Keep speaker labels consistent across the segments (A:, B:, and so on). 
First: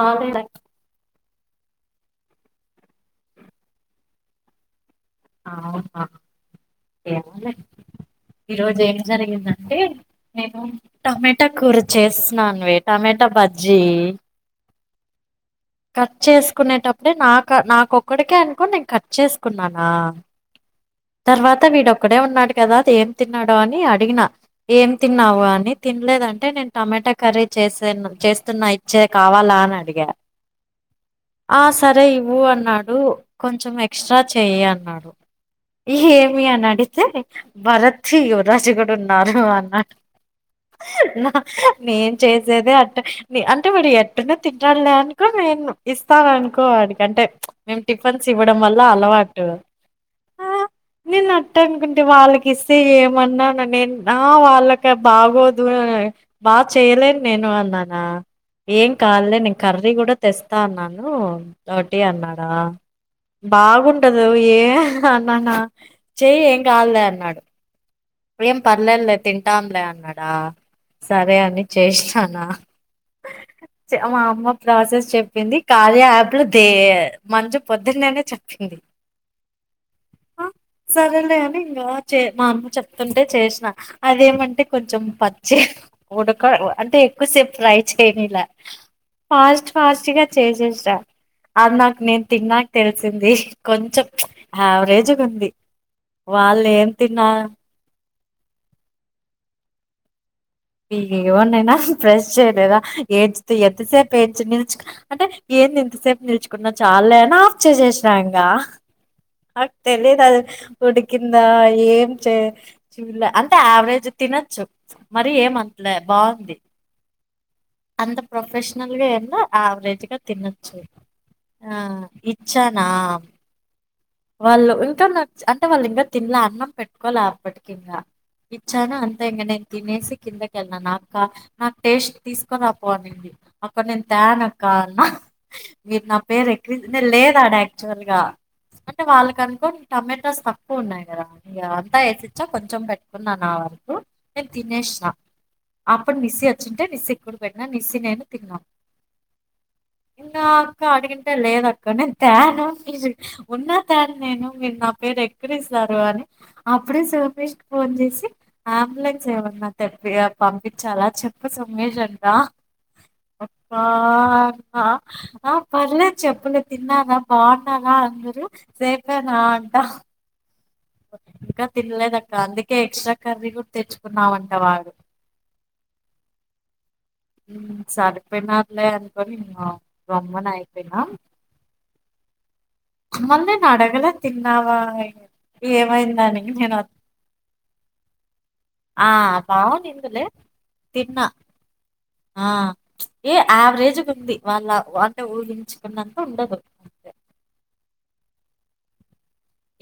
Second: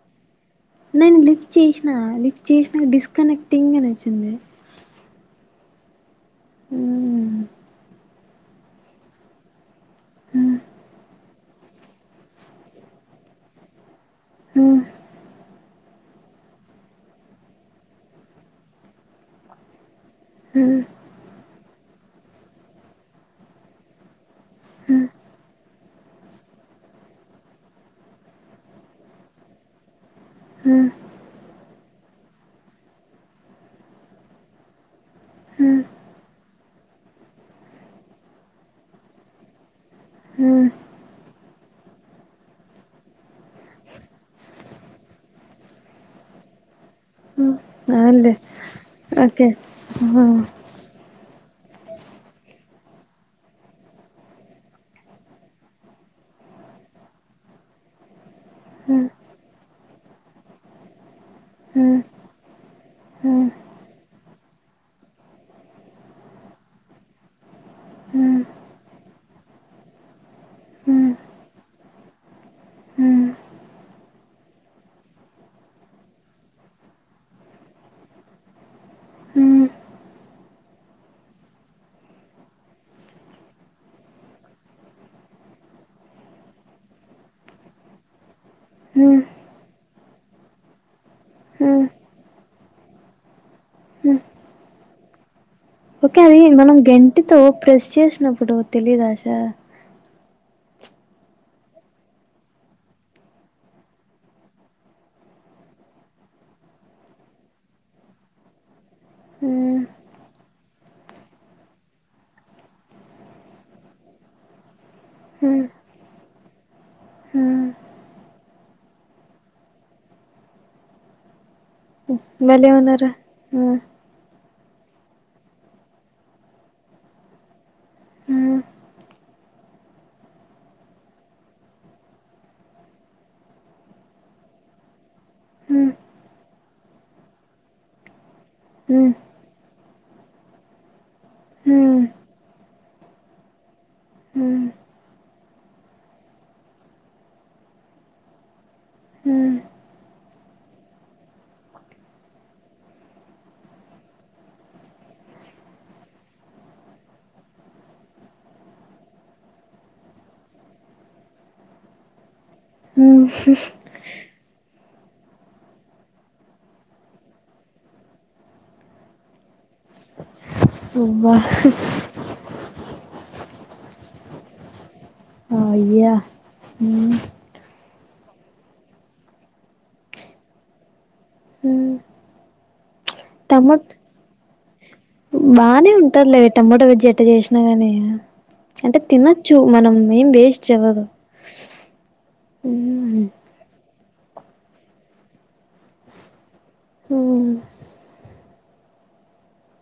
A: అవునులేండి.
B: నేను లిఫ్ట్ చేసిన లిఫ్ట్ చేసినా డిస్కనెక్టింగ్ అని వచ్చింది.
A: అవునా.
B: హ్మ్
A: ఏంలే. ఈరోజు ఏం జరిగిందండి. అంటే
B: హ్మ్
A: నేను టమట్ టామట కూర చేస్తున్నానువే టమాటా బజ్జీ
B: హు
A: కట్ చేసుకునేటప్పుడే నాక నాకొక్కడికే అనుకోని నేను కట్ చేసుకున్నానా
B: హ్మ్
A: తర్వాత వి డాట ఇక్కడే ఉన్నాడు కదా అది ఏం తిన్నాడో అని అడిగిన ఏం
B: హ్మ్
A: తిన్నావు అని తినలేదంటే నేను టమాటా కర్రీ చేసే చేస్తున్నా ఇచ్చే కావాలా అని అడిగా
B: హు
A: ఆ సరే ఇవ్వు అన్నాడు కొంచెం ఎక్స్ట్రా చెయి అన్నాడు
B: హ్మ్
A: ఏహే అడిగితే భరత్ యువరాజు కూడా ఉన్నారు అన్నాడు
B: హు
A: నేం చేసేదే అట్ట అంటే వాడు ఎట్టున్న తింటల్లే అని ఇ నేను ఇస్తాను అనుకో వాడి కంటే అంటే
B: హ్మ్
A: మేము టిఫిన్స్
B: అవునులే
A: ఇవ్వడం వల్ల అలవాటు
B: ఓకే హ్మ్
A: ఆ నిన్న అనుకుంటే వాళ్ళకి ఇస్తే ఏమన్నాను నే వాళ్ళకి బాగోదు బాగా చేయలేని నేను అన్నానా ఏం
B: హ్మ్
A: కాదులే నేను మళ్ళీ కూడా తెస్తా అన్నాను
B: హ్మ్
A: ఒకటి అన్నాడా
B: హ్మ్
A: బాగుండదు ఏ అన్నానా చెయి ఏం కాదులే అన్నాడు
B: హ్మ్ హ్మ్
A: ఏం పర్లేదులే తింటాంలే అన్నాడా
B: హ్మ్
A: సరే అని చేసినానా
B: హ్మ్
A: మా అమ్మ ప్రాసెస్ చెప్పింది కార్య యాప్లు దే మంజు పొద్దున్న అనే చెప్పింది
B: హ్మ్
A: సరేలే అని ఇంకా మా అమ్మ చెప్ప తుంటే చేసిన అదేమంటే కొంచెం పచ్చి ఉడక అంటే ఎక్కువసేపు ఫ్రై చేయని ఇలా
B: హ్మ్
A: పాస్ట్ ఫాస్ట్ గా చేసేసా అది
B: హ్మ్
A: నాకు నేను తిన్నాక తెలిసింది కొంచెం యావరేజ్ ఉంది
B: ఓకే అది
A: వాళ్ళు
B: మనం
A: ఏం
B: గంటితో
A: తిన్నారు
B: ప్రెస్ చేసి అప్పుడు తెలీదు ఆశ
A: ఏమన్నయినా ఫ్రెష్ చేయలేదా ఏడ్ ఎంతసేపు ఏడ్ నిల్చు అంటే ఏంది ఎంతసేపు నిల్చుకున్నా చాలా అని ఆఫ్ చేసేసినా ఇంగ నాకు
B: హ్మ్
A: తెలిదు అది ఉడికిందా ఏం చే చుల్లా అంటే యావరేజ్ తినొచ్చు మ మరి
B: హ్మ్
A: ఏమంతలే బాగుంది
B: హ్మ్
A: అంత ప్రొఫెషనల్గా ఏందో యావరేజ్గా తినొచ్చు ఆ
B: భలే
A: ఇచ్చానా
B: ఉన్నారురా హ్మ్
A: వాళ్ళు ఇంకా నాకు అంటే వాళ్ళు ఇంకా తినలే అన్నం పెట్టుకోల అప్పటికి ఇంకా
B: హ్మ్
A: ఇచ్చాను అంతే ఇంకా నేను తినేసి కిందకెళ్ళనా నా నాకు టేస్ట్ తీ అక్క పో అనిడి అక్కడ నేను తేన అక్క అన్న
B: హ్మ్
A: మీరు నా పేరు ఎ నేను లేద ఆడా యాక్చువల్ గా అంటే
B: హ్మ్
A: వాళ్ళక అనుకోని టమాటాస్ తక్కువ ఉన్నాయి కదా ఇ అంతా
B: హ్మ్
A: వేసిచ్చా కొంచెం పెట్టుకున్నా నా వరకు నేను
B: హ్మ్
A: తినేసా అప్పుడు మస్సీ వచ్చింటే మీస్సీ డు పెట్నా నిసి నేను తిన్నాను నా అక్క అడిగింటే లేద అక్క నేను తేను మీరు ఉన్నా తేను నేను మీరు నా పేరు ఎక్కరి స్తారు అని అప్పుడే సోమేష్ కి ఫోన్ చేసి అంబులెన్స్ ఏమన్నా తెప్పి పంపించాల చెప్ప సోమేష్ అంట దా
B: హ్మ్ హ్మ్
A: ఆ ఆ ఆ పర్లేదు చెప్పులే తిన్నారా బాగున్నానా అందరుూ సేఫేనా అంట
B: అబ్బా
A: ఇంకా తిన్లేద అక్క అందుకే ఎక్స్ట్రా కర్రీ కూడా తెచ్చుకున్నామంట వాడు
B: ఆ ఆయ్యా ఊ
A: హు సరిపోయినరూలే అనుకని గమ్మని అయిపోయినా
B: టమోట బానే
A: ఏమైందని
B: ఉంటారులే
A: నేను
B: టమోటా బ జ్జి ఎట్ట చేసినా కాని అంటే
A: ఆ
B: తినొచ్చు మనం
A: బాగునిందిలే
B: ఏం వేస్ట్ అవదు
A: తిన్నా ఆ ఏ యావరేజ్ జుకుంది వాళ్ళ వల్ల ఊహించుకున్నంత ఉండదు అంతే
B: ఉమ్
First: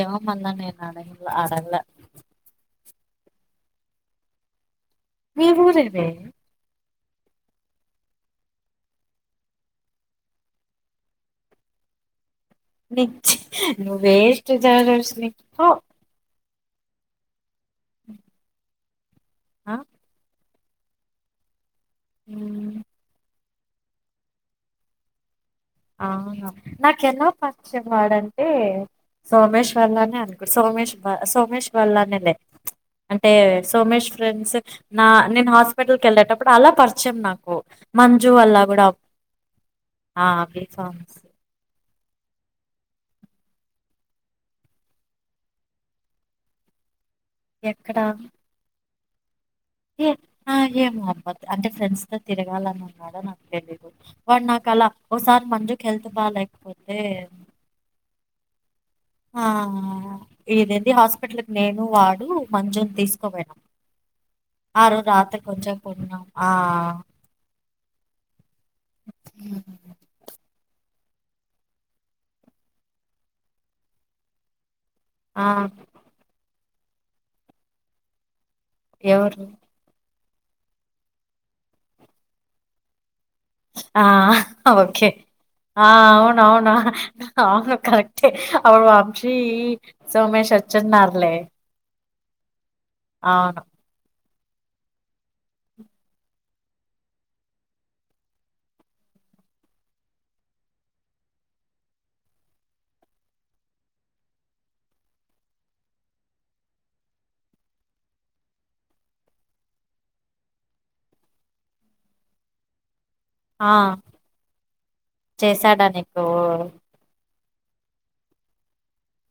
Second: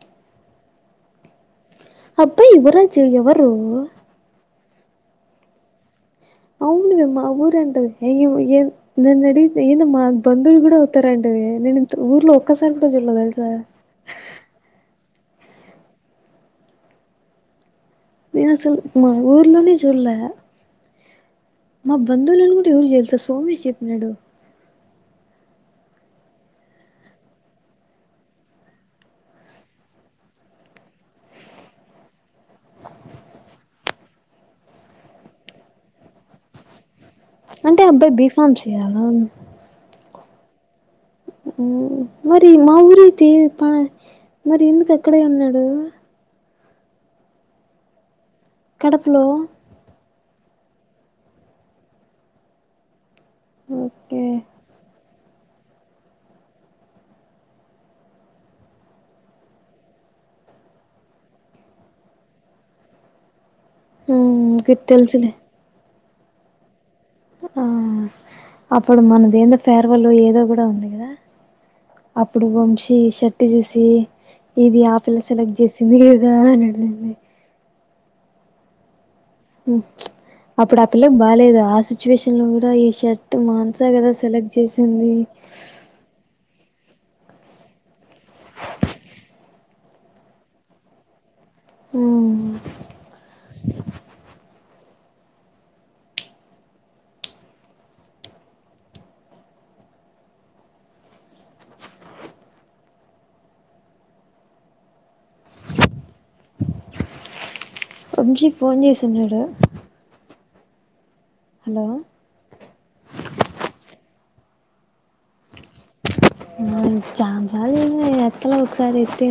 A: ఏమమందనే అడగ అడగాలే
B: అబ్బా యువరాజు ఎవరు
A: మీ ఊరు ఏ వే
B: అవునునువమ్ మా ఊరు అంటది ఏ ఏ న నాను అడిగితే మా బందువుల్ కూడా అవుతార అంటది నేను ఇ ఊర్లో ఒక్కసారి కూడా చూడలే
A: నువ్వు చి
B: తెలుసా
A: నువ్వు వేస్ట్ జయదర్శిని హ
B: నేనుఅసలు మా ఊర్లోనే
A: ఆ
B: చూల్లే మా బంధవులను కూడా
A: ఉమ్,
B: ఎవరు చేల్లుస్త ఫోన్ చేసి చెప్పినాడు
A: ఆవన నాకెలా పరిచయం వాడంటే సోమేష్ వల్లనే అనుకో సోమేష్ సోమేష్ వల్లనే లే అంటే సోమేష్ ఫ్రెండ్స్ నా నేను హాస్పిటల్కి వెళ్ళేటప్పుడు అలా పరిచ చ్చం నాకు
B: అంటే అబ్బాయి
A: మంజు వల్ల
B: బీఫామ్స్
A: కూడా
B: చేయాలా
A: అ బి ఫార్మసీ
B: ఉ మరి మా ఊరితే ప మరి ఎందుకు అక్కడే ఉన్నాడు
A: ఎక్కడా
B: కడపలో
A: ఏ ఆ ఏం అబ్బ అంటే ఫ్రెండ్స్ తో తిరగాలని ఉన్నాడో నాక్ తెలీదు
B: ఓకే
A: వాడు నాకు అలా ఓసారి మంజకి హెల్త్ బాగా లేకపోతే ఆ ఇదేది హాస్పిటల్కి నేను వాడు మంజుని తీసుకో పోయినమ్
B: మ్మ్ గుర్తు
A: ఆరోజు
B: తెలుసులే
A: రాత్రి కొంచము మోనా ఆఆ
B: ఆ ఇప్పుడు మన దేన్దో ఫేర్వెల్ ఏదో కూడా ఉంది కదా అప్పుడు వంశీ షర్ట్టు చూసి ఇది ఆ పిల్ల సెలెక్ట్ చేసింది ఇదా అనుగుడ్ ఉమ్ హు
A: ఎవరు
B: మ్మ్ అప్పుడు ఆ పిల్లకి బాగాలేదు ఆ సిచ్యువేషన్ లో కూడా ఈషర్ట్
A: ఆ ఓకే ఆ అవునవునా ఆ కరెక్ట్ ఆ వంశీ సోమేష్ వచ్చున్నారులే
B: ఉమ్
A: అవును
B: వంశీ ఫోన్ చేసినాడా హలో
A: ఆహ్ చేశాడా నీకు
B: చాల ఎత్తలా ఒకసారి ఎతే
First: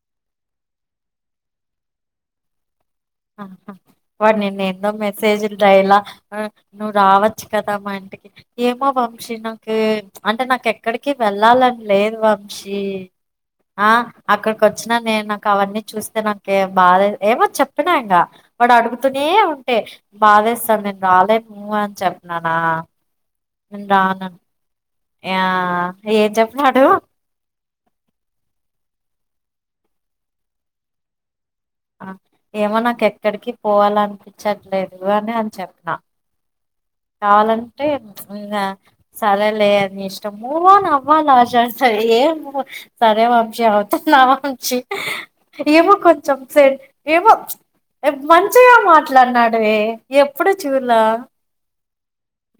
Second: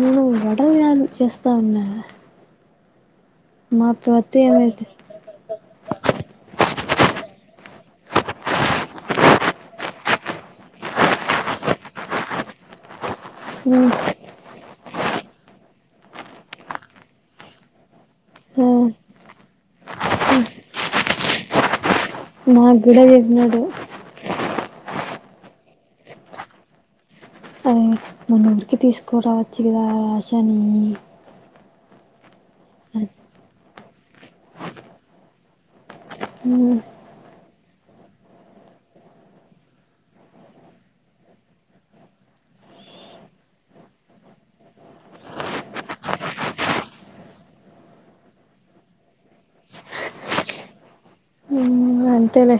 B: నేను వడలు చేస్తా ఉన్నా మా అత్త
A: వాడు నిన్న
B: ఏమైతే
A: ఎందో మెసేజ్ డైలా నువ్వు రావచ్చు కదా మా ఇంటికి ఏమో వంశీ నాకు అంటే నాకు ఎక్కడికి వెళ్ళాలని లేదు వంశీ ఆ అక్కడ వచ్చిన నేను నాకు అవన్నీ చూస్తే నాకు బాధ ఏమో చెప్ప చెప్పిన ఇంగ వాడు అడుగుతూనే ఉంటే బాధేస్తాది నేను రాలేను అని చెప్ప
B: నక్ కూడా చెపునడ్
A: రన్ యా ఏం చెపినాడు
B: అది మన ఊరికి తీసుకురావచ్చు కదా ఆశ నీ
A: ఏమో నాకు ఎక్కడికి పోవాల అనిపించట్లేదు అని అని చెప్పిన
B: హమ్
A: కావాలంటే ఇంగ సరేలే అని ఇష్టంము వోని అమ్మలశసాయి ఏమో సరే వంశీ అవుతున్నా వంశి ఏమో కొంచెం సే ఏమో మంచిగా మాట్లాడినాడు వే ఎప్పుడు చూడ్ల
B: అంతలే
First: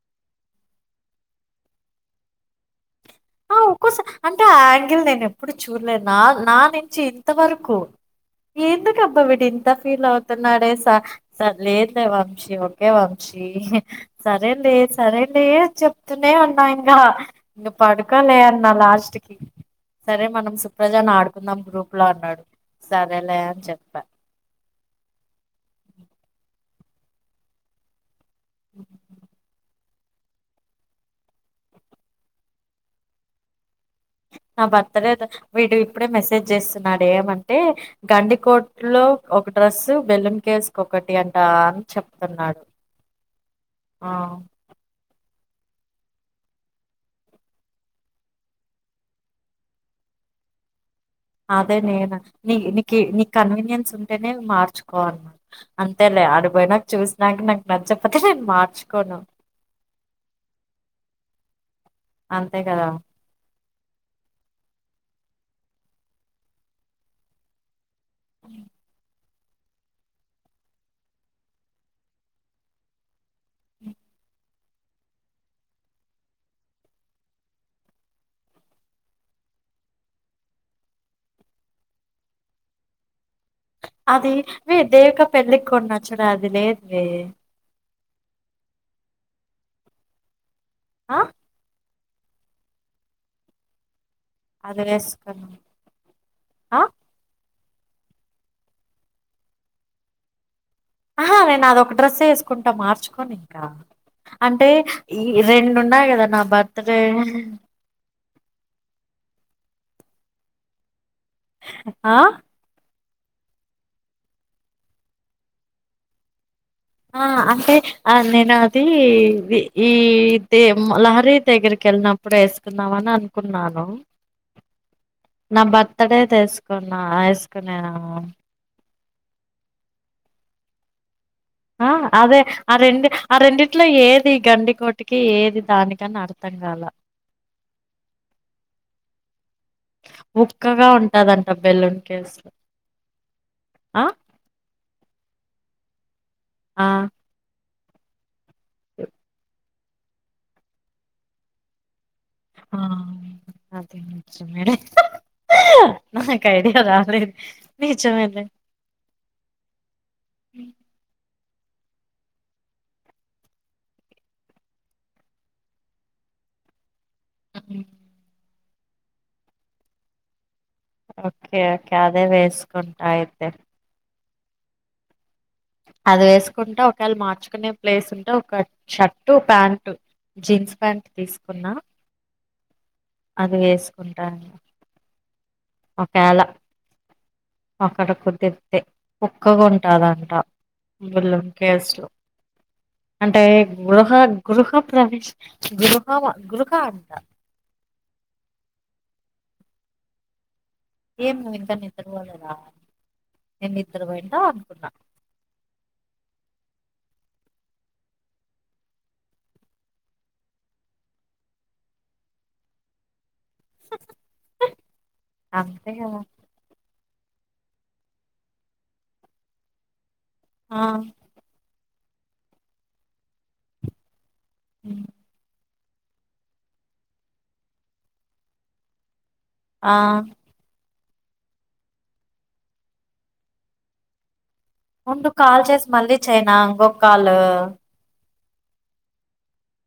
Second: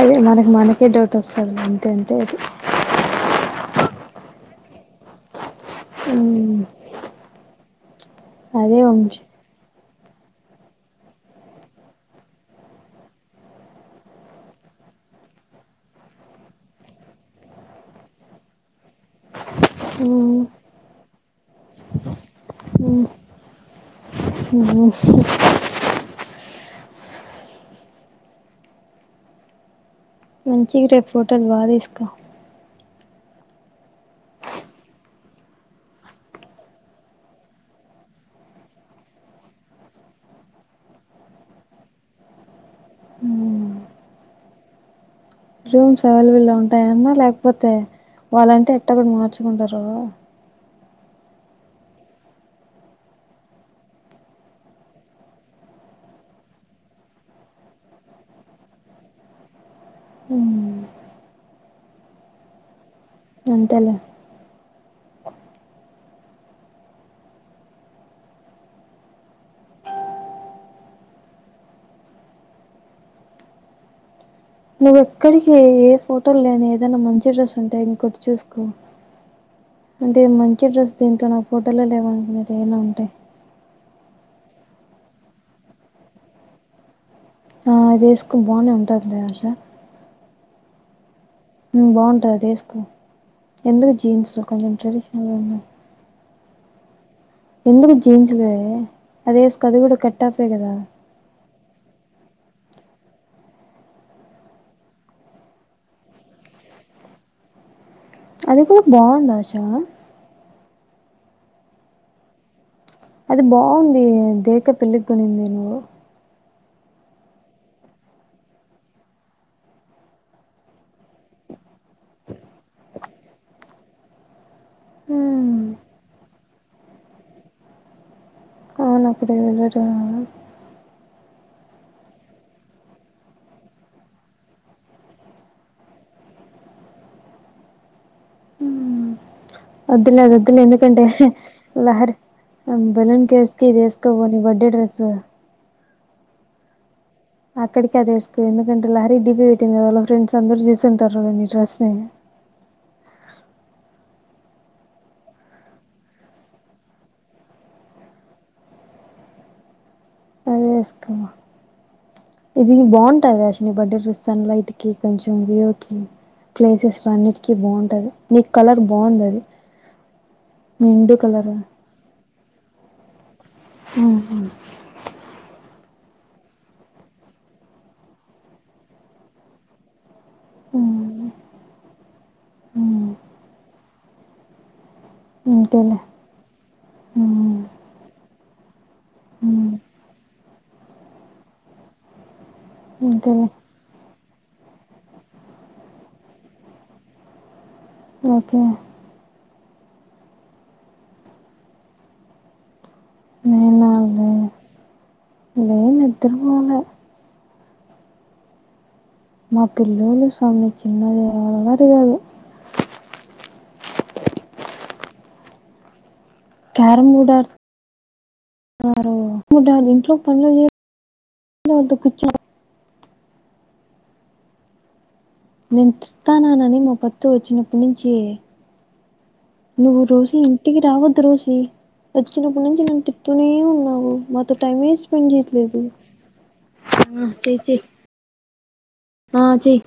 B: అదే మనకు మనకే డౌట్ వస్తుంది అంత అంటే అది
A: స అంటే ఆహ్ ఆంగల్ నేను ఏ ప్పుడు చూడలేదు నా నా నే చి ఇంత వరకు
B: అదే
A: ఎందుకు
B: వంశీ
A: అబ్బా వీడు ఇంత ఫీల్ అవుతున్నాడే స స లేదులే వంశీ ఓకే వంశీ సరే లే సరే లే అని చెప్తూనే ఉన్నా ఇంకా ఇంక పడు ఇక్క లే అన్నా లాస్ట్ కి సరే మనం సుప్రజను ఆడుకుందాం గ్రూప్ లో అన్నాడు సరే లే అని చెప్పా
B: గు [unintelligible]
A: [unintelligible]
B: మంచిగా రేపూ ఫోటల్ బా తీస్కో
A: నా బర్త్డే వీడు ఇప్పుడే మెసేజ్ చేస్తున్నాడు ఏమంటే గండికోట్లో ఒక డ్రెస్సు బెలూన్ కేసుకి ఒకటి అంట అని చెప్తున్నాడు
B: రూమ్స్ అవైలబుల్ ఉంటాయన్న లేకపోతే వాళ్ళంటే ఎట్టో గా మార్చుకుంటారు
A: అదే నేను నీ నీకి నీ కన్వీనియన్స్ ఉంటేనే మార్చుకో అంతేలే అడిపోయినాక చూసినాక నాకు నచ్చపోతే నేను మార్చుకోను
B: హ్మ్.
A: అంతే కదా
B: అంతలే
A: అ
B: నువు ఎక్కడికి ఏ ఫోటోలు లేని ఏదైనా మంచి డ్రెస్ ఉంటాయి ఇంకొటి చూసుకో అంటే మంచి డ్రెస్ దీంతో నాకు ఫోటోలో లేవ అనుకున్నారు ఏమనా ఉంటాయి
A: అది వే దేవిక పెళ్ళికి కొన్నచూడు అది లేదు వే
B: ఆ అది ఎస్కో బానే ఉంటదిలే ఆశ
A: ఆ
B: హమ్ బంటది ఆది ఎస్కే ఎందుకు జీన్స్ కొంచెం
A: అది
B: ట్రెడిషనల్
A: వేసుకున్నా
B: ఉన్నా
A: ఆ
B: ఎందుకు జీన్సులే అది వేసుకు అది కూడా కట్ టాప్ ఎహ్ కదా
A: ఆహా నేను అదొక డ్రెస్ వేసుకుంటా మార్చుకొని ఇంకా అంటే ఈ రెండున్నా కదా నా బర్త్డే,
B: అది కూడా బాగుందా ఆషా
A: ఆ
B: అది బాగుంది దేవక్క పెళ్ళిక్కొనింది నువ్వు
A: ఆ అంటే ఆ నేను అది ఈ ఇదే లహరి దగ్గరికి వెళ్ళినప్పుడు వేసుకున్నామని అనుకున్నాను. నా
B: హ్మ్.
A: బర్తడే తెసు కున్నా ఎసుకునే నా
B: అవును అప్పుడే వెళ్ళుట
A: ఆ అదే ఆ రెండు ఆ రెండిట్లో ఏది గండికోటకి ఏది దానికని అర్థం కాల
B: మ్మ్ వద్దులే అదు వద్దులే
A: ఉక్కగా
B: ఎందుకంటే
A: ఉంటదంట బెలూన్
B: లహరి
A: కేసులో
B: బెలూన్ కేేవ్స్ కి ఇది
A: ఆ
B: వేసుకవో నీ బర్డే డ్రెస్స్.
A: ఆ
B: అక్కడికి అదేసు కో ఎందుకంటే లహరికి దీపి నిన్ని వాళ్ళ ఫ్రెండ్స్ అందరు చూసింటారు నీ డ్రెస్స్ ని
A: ఆఅదే నిజమేలే నాకైడియా రాలే నీజమేలే.
B: అదే వేసుకున్నా ఇది బాగుంటది ఆశ్వని బర్డే సన్ లైట్ కి కొంచెం వ్యూ కి ప్లేసెస్. అన్నిటికీ బాగుంటది నీకు కలర్ బాగుందది
A: ఒకే ఒకే అదే వే కుంటా అయితే అది వేసుకుంటే ఒకవేళ మార్చుకునే ప్లేస్ ఉంటే ఒక షర్టు ప్యాంటు జీన్స్ ప్యాంట్ తీసుకున్నా కుంటాను
B: అంతేలే
A: ఒకేళ అక్కడ కుదిరితే కుక్క కొంటా ఉంటదంట బలం కేస్లో అంటే
B: అంతేలే
A: గృహ గృహం ప్రవేశ గృహ గృహ అంట
B: ఒకే
A: ఏం నువ్వు ఇంకా నిద్ర పోలేద
B: నేనా లే లేే నిదురపోలె. మా పిల్లలు స్వామి చిన్నది ఎవ్వరుగాదు
A: అంతే
B: వారం గూడా గాలే ఇప్పుడు వాళ్ళు ఇంట్లో ప
A: ఆ
B: చ
A: హ
B: నేను తిడతానానని మా పత్తు వచ్చినప్పటి నుంచి
A: ఆ
B: నువ్వు రోజు ఇంటికి రావద్దు త్రూసి వచ్చినప్పుడు నుంచి నన్ను చెప్తూనే ఉన్నావు మతు
A: ఉండు కాల్ చేసి మళ్ళీ చేయనా ఇంకొ కాల్
B: ఆ, చెయ్యి చెయ్యి ఆ చెయ్